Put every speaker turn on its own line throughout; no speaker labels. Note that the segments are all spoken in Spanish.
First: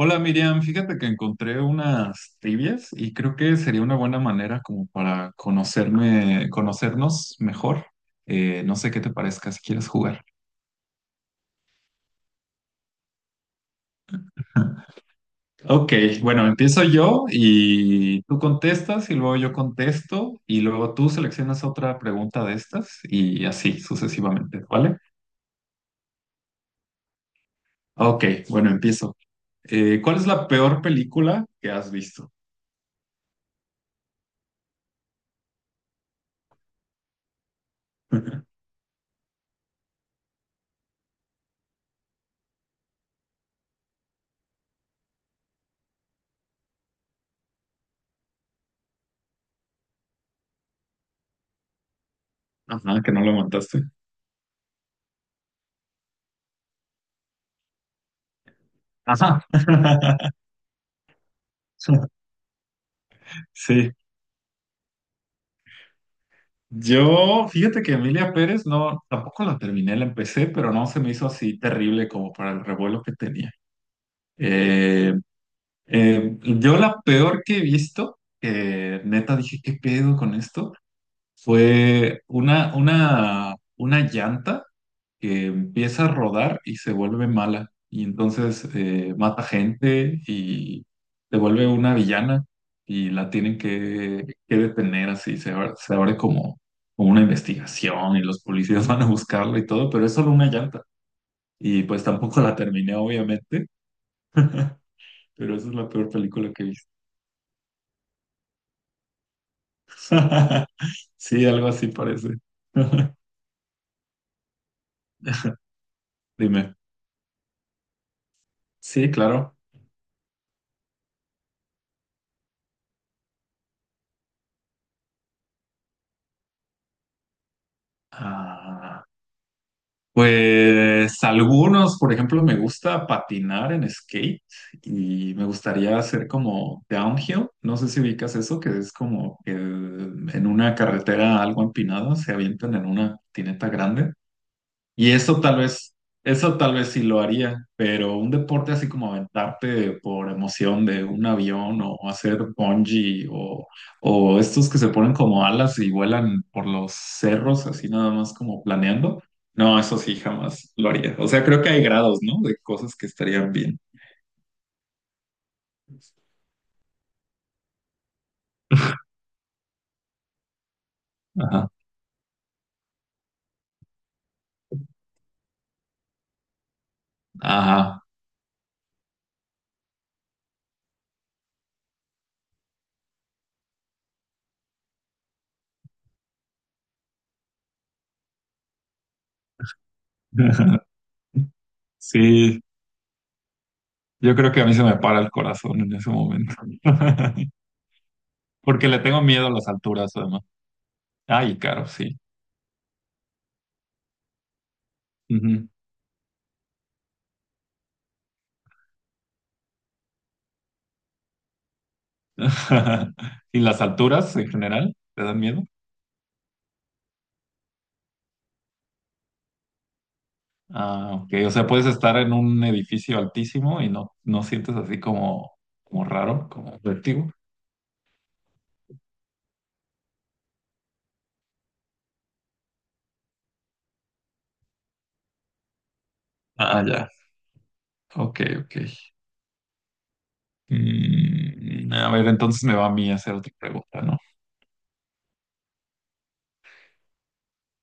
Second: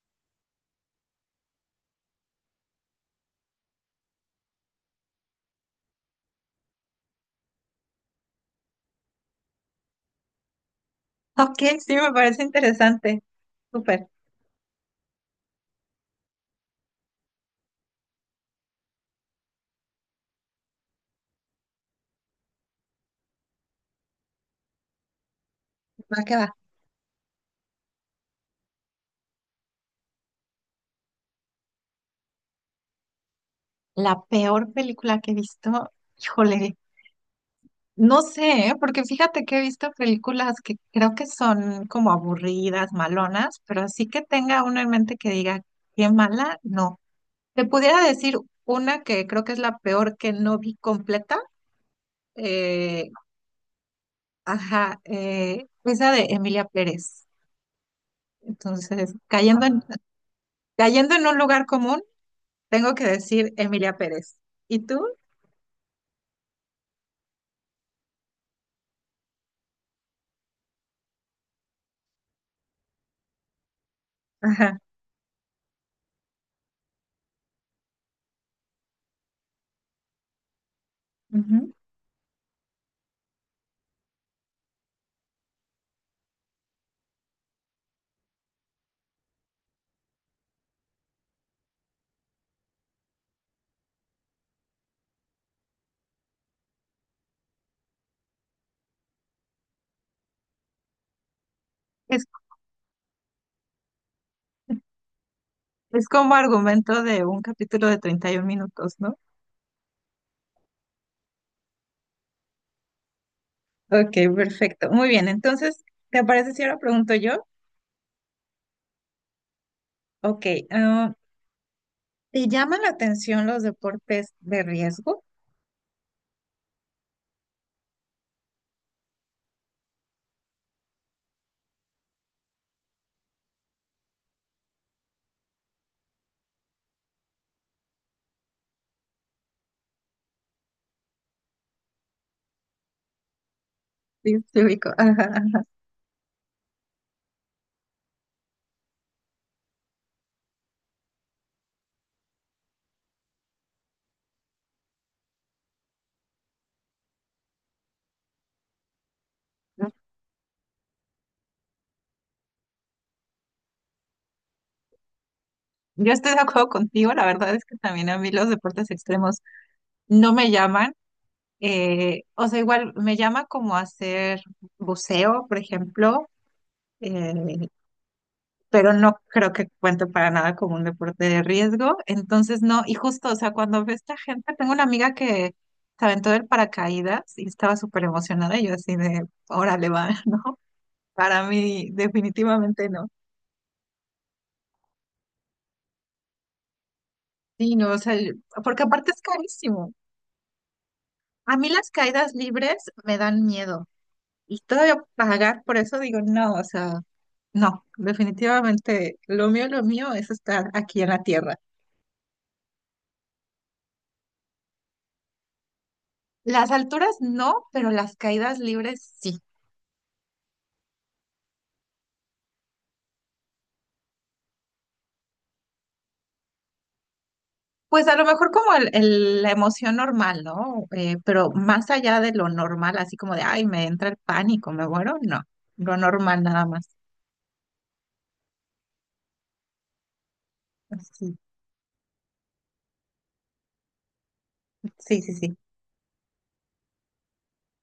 Hola Miriam, fíjate que encontré unas trivias y creo que sería una buena manera como para conocerme, conocernos mejor. No sé qué te parezca si quieres jugar.
Ok, sí, me parece interesante. Súper,
Ok, bueno, empiezo yo y tú contestas y luego yo contesto y luego tú seleccionas otra pregunta de estas y así sucesivamente, ¿vale?
va que va.
Ok, bueno, empiezo. ¿Cuál es la peor película que has visto?
La peor película que he visto, híjole, no sé, ¿eh? Porque fíjate que he visto películas que creo que son como aburridas, malonas, pero así que tenga uno en mente que diga, qué mala, no. Te pudiera decir una que creo que es la peor que no vi completa,
Ajá,
eh,
que no lo aguantaste.
ajá, esa de Emilia Pérez. Entonces,
Ajá.
cayendo en un lugar común, tengo que decir
Sí.
Emilia Pérez. ¿Y tú?
Yo, fíjate que Emilia Pérez no, tampoco la terminé, la empecé, pero no se me hizo así terrible como para el revuelo que tenía.
Ajá.
Eh, yo la peor que he visto, que neta dije, ¿qué pedo con esto?
Ujú.
Fue una llanta que empieza a rodar y se vuelve mala. Y entonces mata gente y se vuelve una villana y la tienen que detener así. Se abre como, como una investigación y los policías van a buscarla y todo, pero es solo una llanta. Y pues
Es,
tampoco la terminé, obviamente, pero esa es la
es
peor
como
película que he visto.
argumento de un capítulo de 31 minutos, ¿no?
Sí, algo así parece.
Ok, perfecto. Muy bien, entonces, ¿te parece si
Dime.
ahora pregunto yo?
Sí, claro.
Ok, ¿te llaman la atención los deportes de riesgo?
Ah, Pues algunos, por ejemplo, me gusta patinar en skate y me gustaría hacer como downhill. No sé si ubicas eso, que es como que en una carretera algo empinada se avientan en una patineta grande.
Sí, sí, ubico.
Y
Ajá, ajá.
eso tal vez sí lo haría, pero un deporte así como aventarte por emoción de un avión o hacer bungee, o estos que se ponen como alas y vuelan por los cerros así nada más como planeando, no, eso sí jamás lo haría. O sea, creo que hay grados, ¿no? De cosas que estarían bien.
Yo estoy de acuerdo contigo, la verdad es que también a mí los deportes extremos no me llaman,
Ajá,
o sea, igual me llama como hacer buceo, por ejemplo, eh,
ajá.
pero no creo que cuente para nada como un deporte de riesgo. Entonces, no, y justo, o sea, cuando ve esta gente, tengo una amiga que se aventó del paracaídas y estaba súper emocionada, y yo así de, órale, va, ¿no? Para mí,
Sí,
definitivamente no.
yo creo que a mí se me para el corazón en ese momento.
Sí, no, o sea, yo- porque
Porque le
aparte es
tengo miedo a las
carísimo.
alturas, además.
A
Ay,
mí
caro,
las
sí.
caídas libres me dan miedo. Y todavía pagar
Ujú.
por eso digo, no, o sea, no, definitivamente lo mío es estar aquí en la tierra.
¿Y las alturas en general te dan miedo?
Las alturas no, pero las caídas libres sí.
Ah, ok. O sea, puedes estar en un edificio altísimo y no, no sientes así como, como raro, como vértigo.
Pues a lo mejor como la emoción normal, ¿no? Pero más allá de lo normal, así como de, ay, me entra el pánico, me muero, no, lo normal nada
Ah,
más.
ya. Ok, ok.
Sí,
Mm, a ver, entonces me va a mí hacer otra pregunta, ¿no?
sí, sí, sí.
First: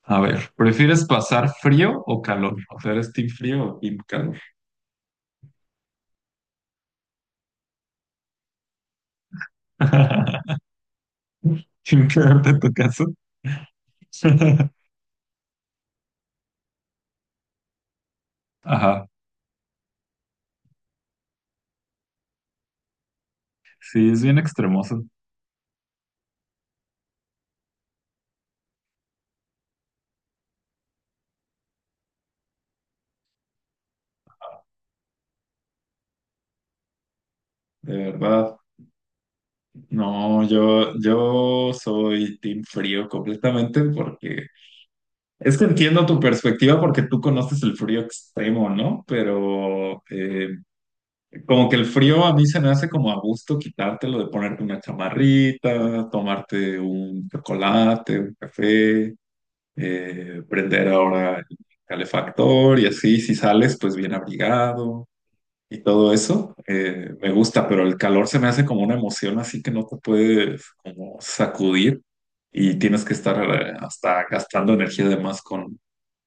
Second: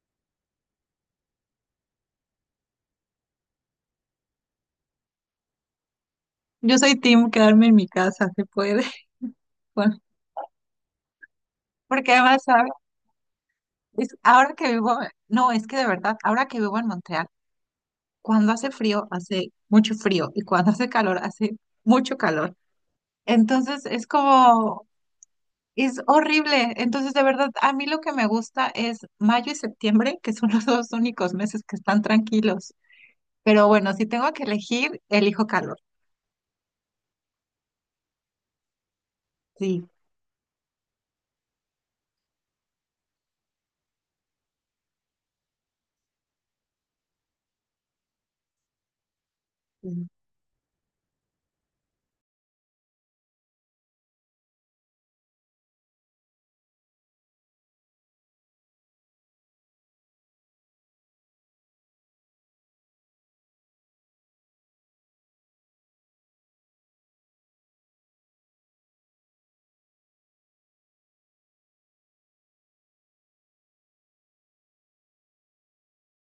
A ver, ¿prefieres pasar frío o calor? O sea, ¿eres team frío o team calor?
Yo soy team quedarme en mi casa, se puede. Bueno,
Team
porque
calor
además,
en
¿sabes?
tu caso.
Es, ahora que vivo, no, es que de verdad, ahora que vivo en Montreal, cuando hace frío,
Ajá.
hace mucho frío y cuando hace calor, hace mucho calor. Entonces es
Sí, es bien
como,
extremoso.
es horrible. Entonces, de verdad, a mí lo que me gusta es mayo y septiembre, que son los dos únicos meses que están tranquilos. Pero bueno, si tengo que elegir, elijo calor.
De verdad.
Sí.
No, yo soy team frío completamente porque es que entiendo tu perspectiva porque tú conoces el frío extremo, ¿no? Pero
Sí,
como que el frío a mí se me hace como a gusto quitártelo de ponerte una chamarrita, tomarte un chocolate, un café, prender ahora el calefactor y así, si sales pues bien abrigado y todo eso, me gusta, pero el calor se me hace como una emoción así que no te puedes como sacudir y tienes que estar hasta gastando energía de más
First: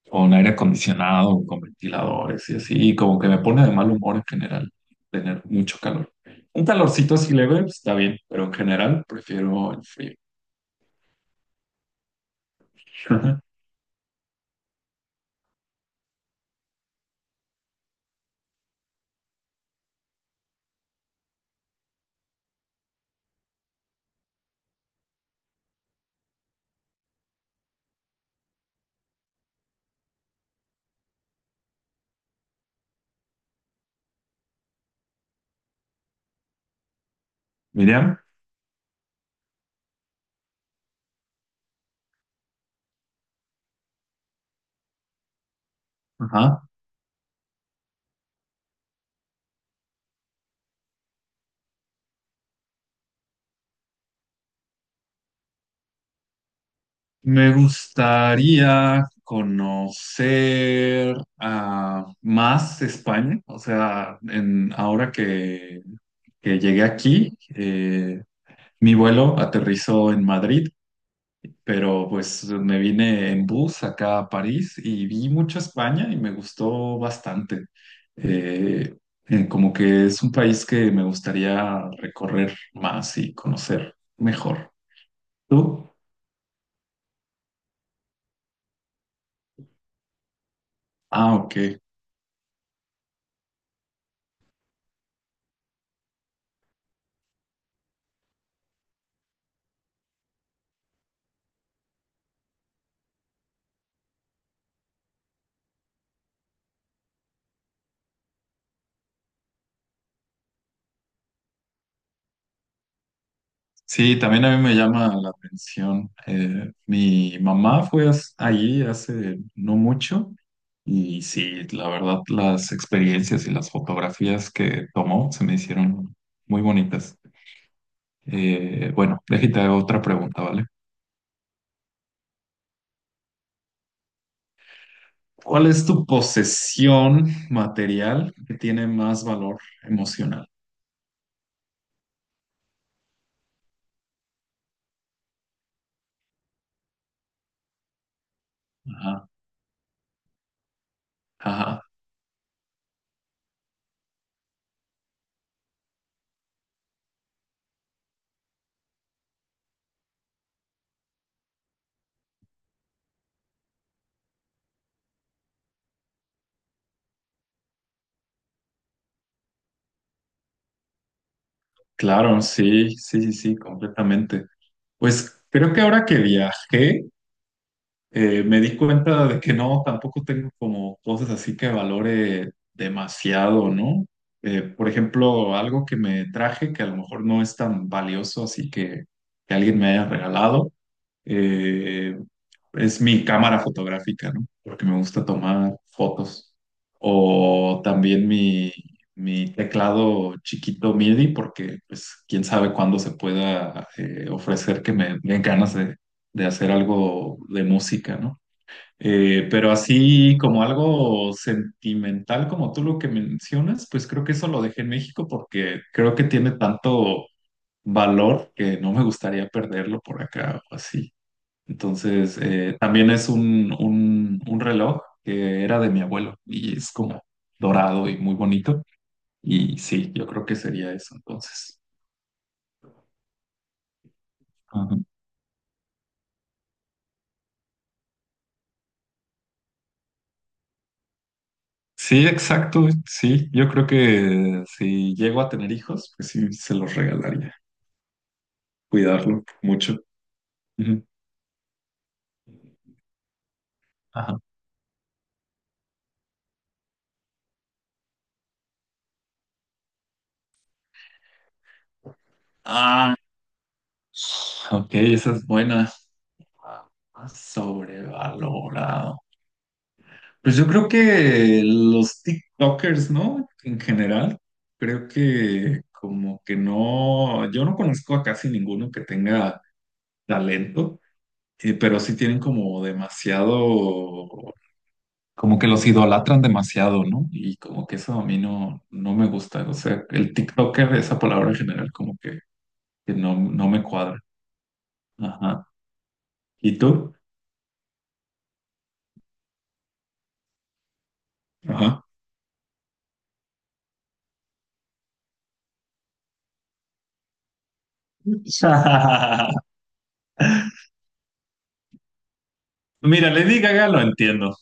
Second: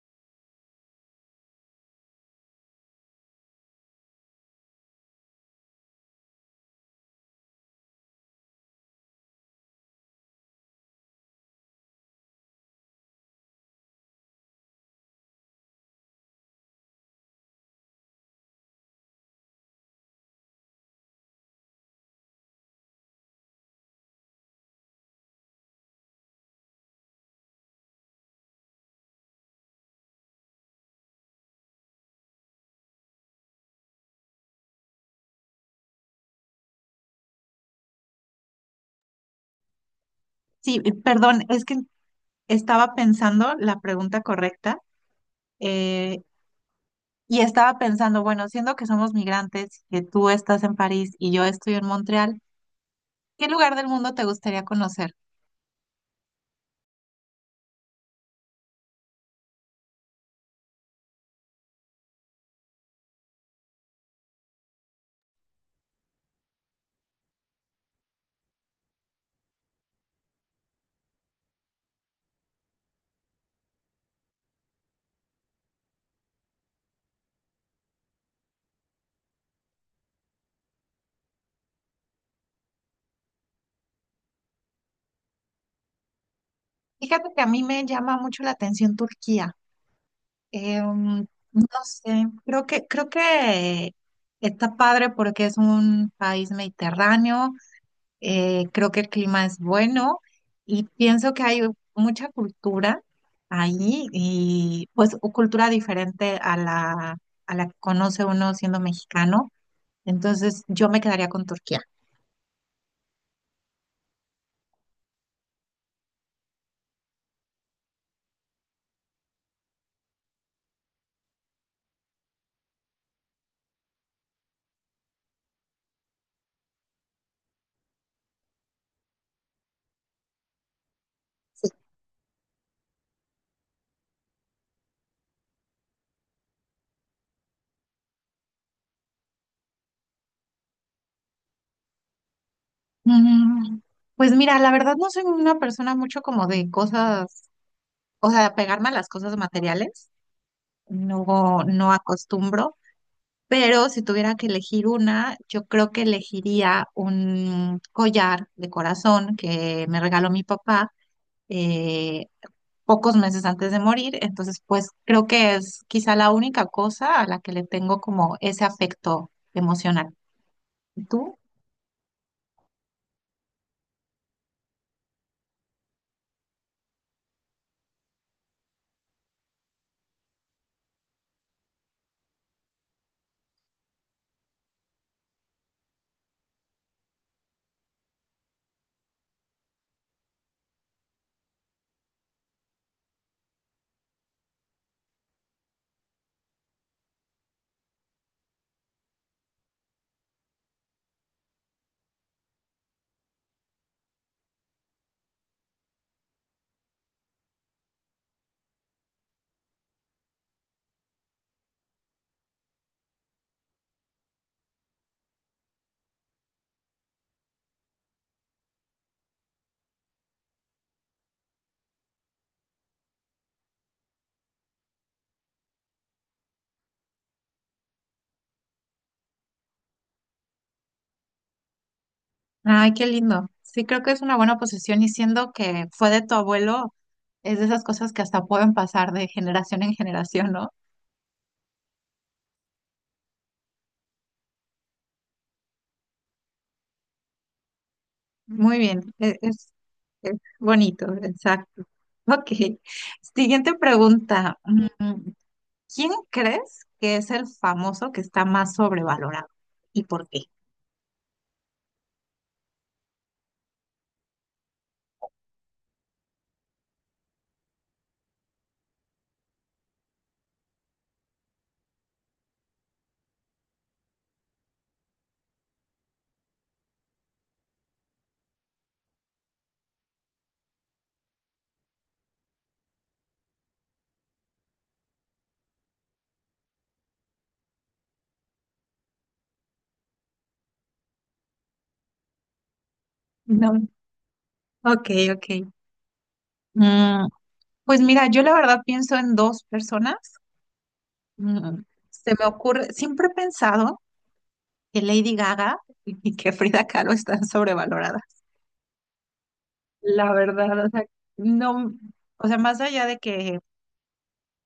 con aire acondicionado, con ventiladores y así, y como que me pone de mal humor en general tener mucho calor. Un calorcito así leve pues, está bien, pero en general prefiero el frío. Miriam,
sí, y perdón, es que estaba pensando la pregunta correcta. eh,
ajá.
y estaba pensando, bueno, siendo que somos migrantes, que tú estás en París y yo estoy en Montreal, ¿qué lugar del mundo te gustaría conocer?
Me gustaría conocer a más España, o sea, en, ahora que llegué aquí, mi vuelo aterrizó en Madrid, pero pues me vine en bus acá a París y vi mucho España y me gustó bastante. Eh, Como que es un país que me gustaría recorrer más y conocer mejor. ¿Tú?
Fíjate que a mí me llama mucho la atención Turquía.
Ah, ok.
No sé, creo que está padre porque es un país mediterráneo, creo que el clima es bueno y pienso que hay mucha cultura ahí y pues u- cultura diferente a a la que conoce uno siendo mexicano. Entonces yo me quedaría con Turquía.
Sí, también a mí me llama la atención. Mi mamá fue as- allí hace no mucho y sí, la verdad, las experiencias y las fotografías que tomó se me hicieron muy bonitas. Bueno, déjate hago otra pregunta, ¿vale? ¿Cuál es tu posesión material que tiene más valor emocional?
Mm, pues mira, la verdad no soy una persona mucho como de cosas, o sea, pegarme a las
Ajá,
cosas materiales, no,
ajá,
no acostumbro, pero si tuviera que elegir una, yo creo que elegiría un collar de corazón que me regaló mi papá eh, pocos meses antes de morir, entonces pues creo que es quizá la única cosa a la que le tengo como ese afecto emocional. ¿Tú?
claro, sí, sí, sí, sí, completamente. Pues creo que ahora que viajé, me di cuenta de que no, tampoco tengo como cosas así que valore demasiado, ¿no? Por ejemplo, algo que me traje que a lo mejor no es tan valioso, así que alguien me haya regalado, eh, es mi cámara fotográfica, ¿no? Porque me gusta tomar fotos. O también mi teclado chiquito MIDI, porque pues quién sabe cuándo se pueda ofrecer que me den ganas de hacer algo de música, ¿no? Pero así como algo sentimental como tú lo que mencionas, pues creo que eso lo dejé en México porque creo que tiene tanto valor que no me gustaría perderlo por acá o así. Entonces, también es un reloj que era de mi abuelo y es como dorado y muy bonito. Y sí, yo creo que sería eso entonces.
Ay, qué lindo. Sí, creo que es una buena posesión y siendo que fue de tu abuelo, es de esas cosas que hasta pueden pasar de generación en generación, ¿no?
Sí, exacto, sí. Yo creo que si llego a tener hijos, pues sí, se los regalaría.
Muy bien, e-
Cuidarlo mucho.
es
Ujú.
bonito, exacto. Ok, siguiente
Ajá.
pregunta. Mm, ¿quién crees que es el famoso que está más sobrevalorado y por qué?
Ah, ok, esa es buena. Ah, Sobrevalorado. Pues yo creo que los TikTokers, ¿no? En general, creo que como que no, yo no conozco a casi ninguno que tenga talento, pero sí tienen como demasiado como que los idolatran demasiado, ¿no? Y como que eso a mí no, no me gusta. O sea, el TikToker, esa palabra en general, como que no, no me
No.
cuadra.
Ok, ok.
Ajá. ¿Y tú?
Mm, pues mira, yo la verdad pienso en dos personas. Mm,
Ajá.
se me ocurre, siempre he pensado que Lady Gaga y que Frida Kahlo están sobrevaloradas. La verdad, o sea, no, o sea, más allá de
Mira,
que,
Lady Gaga lo entiendo,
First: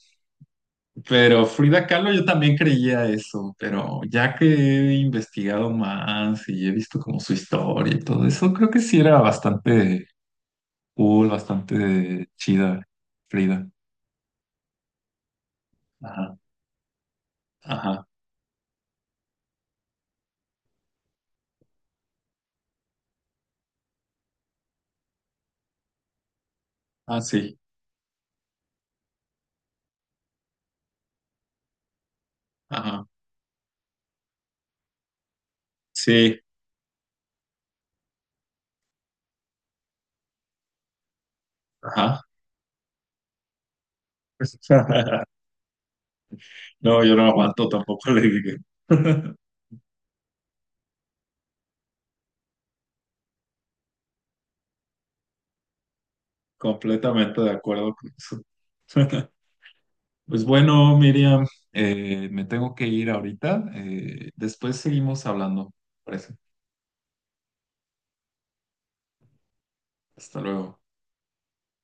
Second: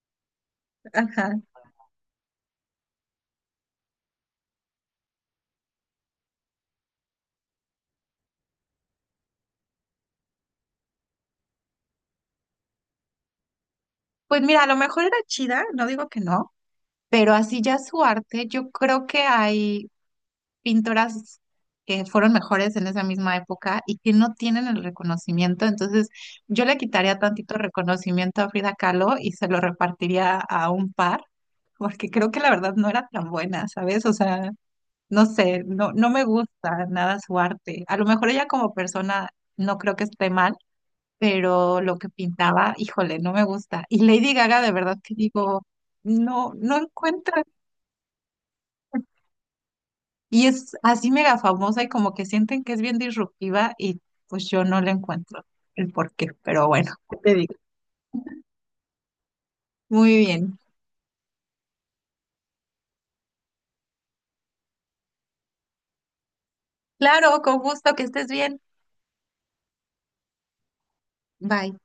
ajá,
pero Frida Kahlo yo también creía eso, pero ya que he investigado más y he visto como su historia y todo eso, creo que sí era bastante cool, bastante chida, Frida.
pues mira, a lo mejor era chida, no digo que
Ajá,
no, pero así ya su
ajá,
arte, yo creo que hay pintoras que fueron mejores en esa misma época y que no tienen el reconocimiento, entonces yo le quitaría
ah,
tantito
sí,
reconocimiento a Frida Kahlo y se lo repartiría a un par, porque creo que la verdad no
ajá,
era tan buena, ¿sabes? O sea... No sé, no, no me
sí.
gusta nada su arte. A lo mejor ella como persona no creo que esté mal, pero lo que
Ajá.
pintaba, híjole, no me gusta. Y Lady Gaga, de verdad que digo, no, no
No, yo no
encuentra.
aguanto tampoco le dije.
Y es así mega famosa y como que sienten que es bien disruptiva y pues yo no le encuentro el porqué. Pero bueno, ¿qué te
Completamente de
digo?
acuerdo con eso.
Muy
Pues
bien.
bueno, Miriam, me tengo que ir ahorita. Después seguimos hablando, parece.
Claro, con gusto, que estés bien.
Hasta luego.
Bye.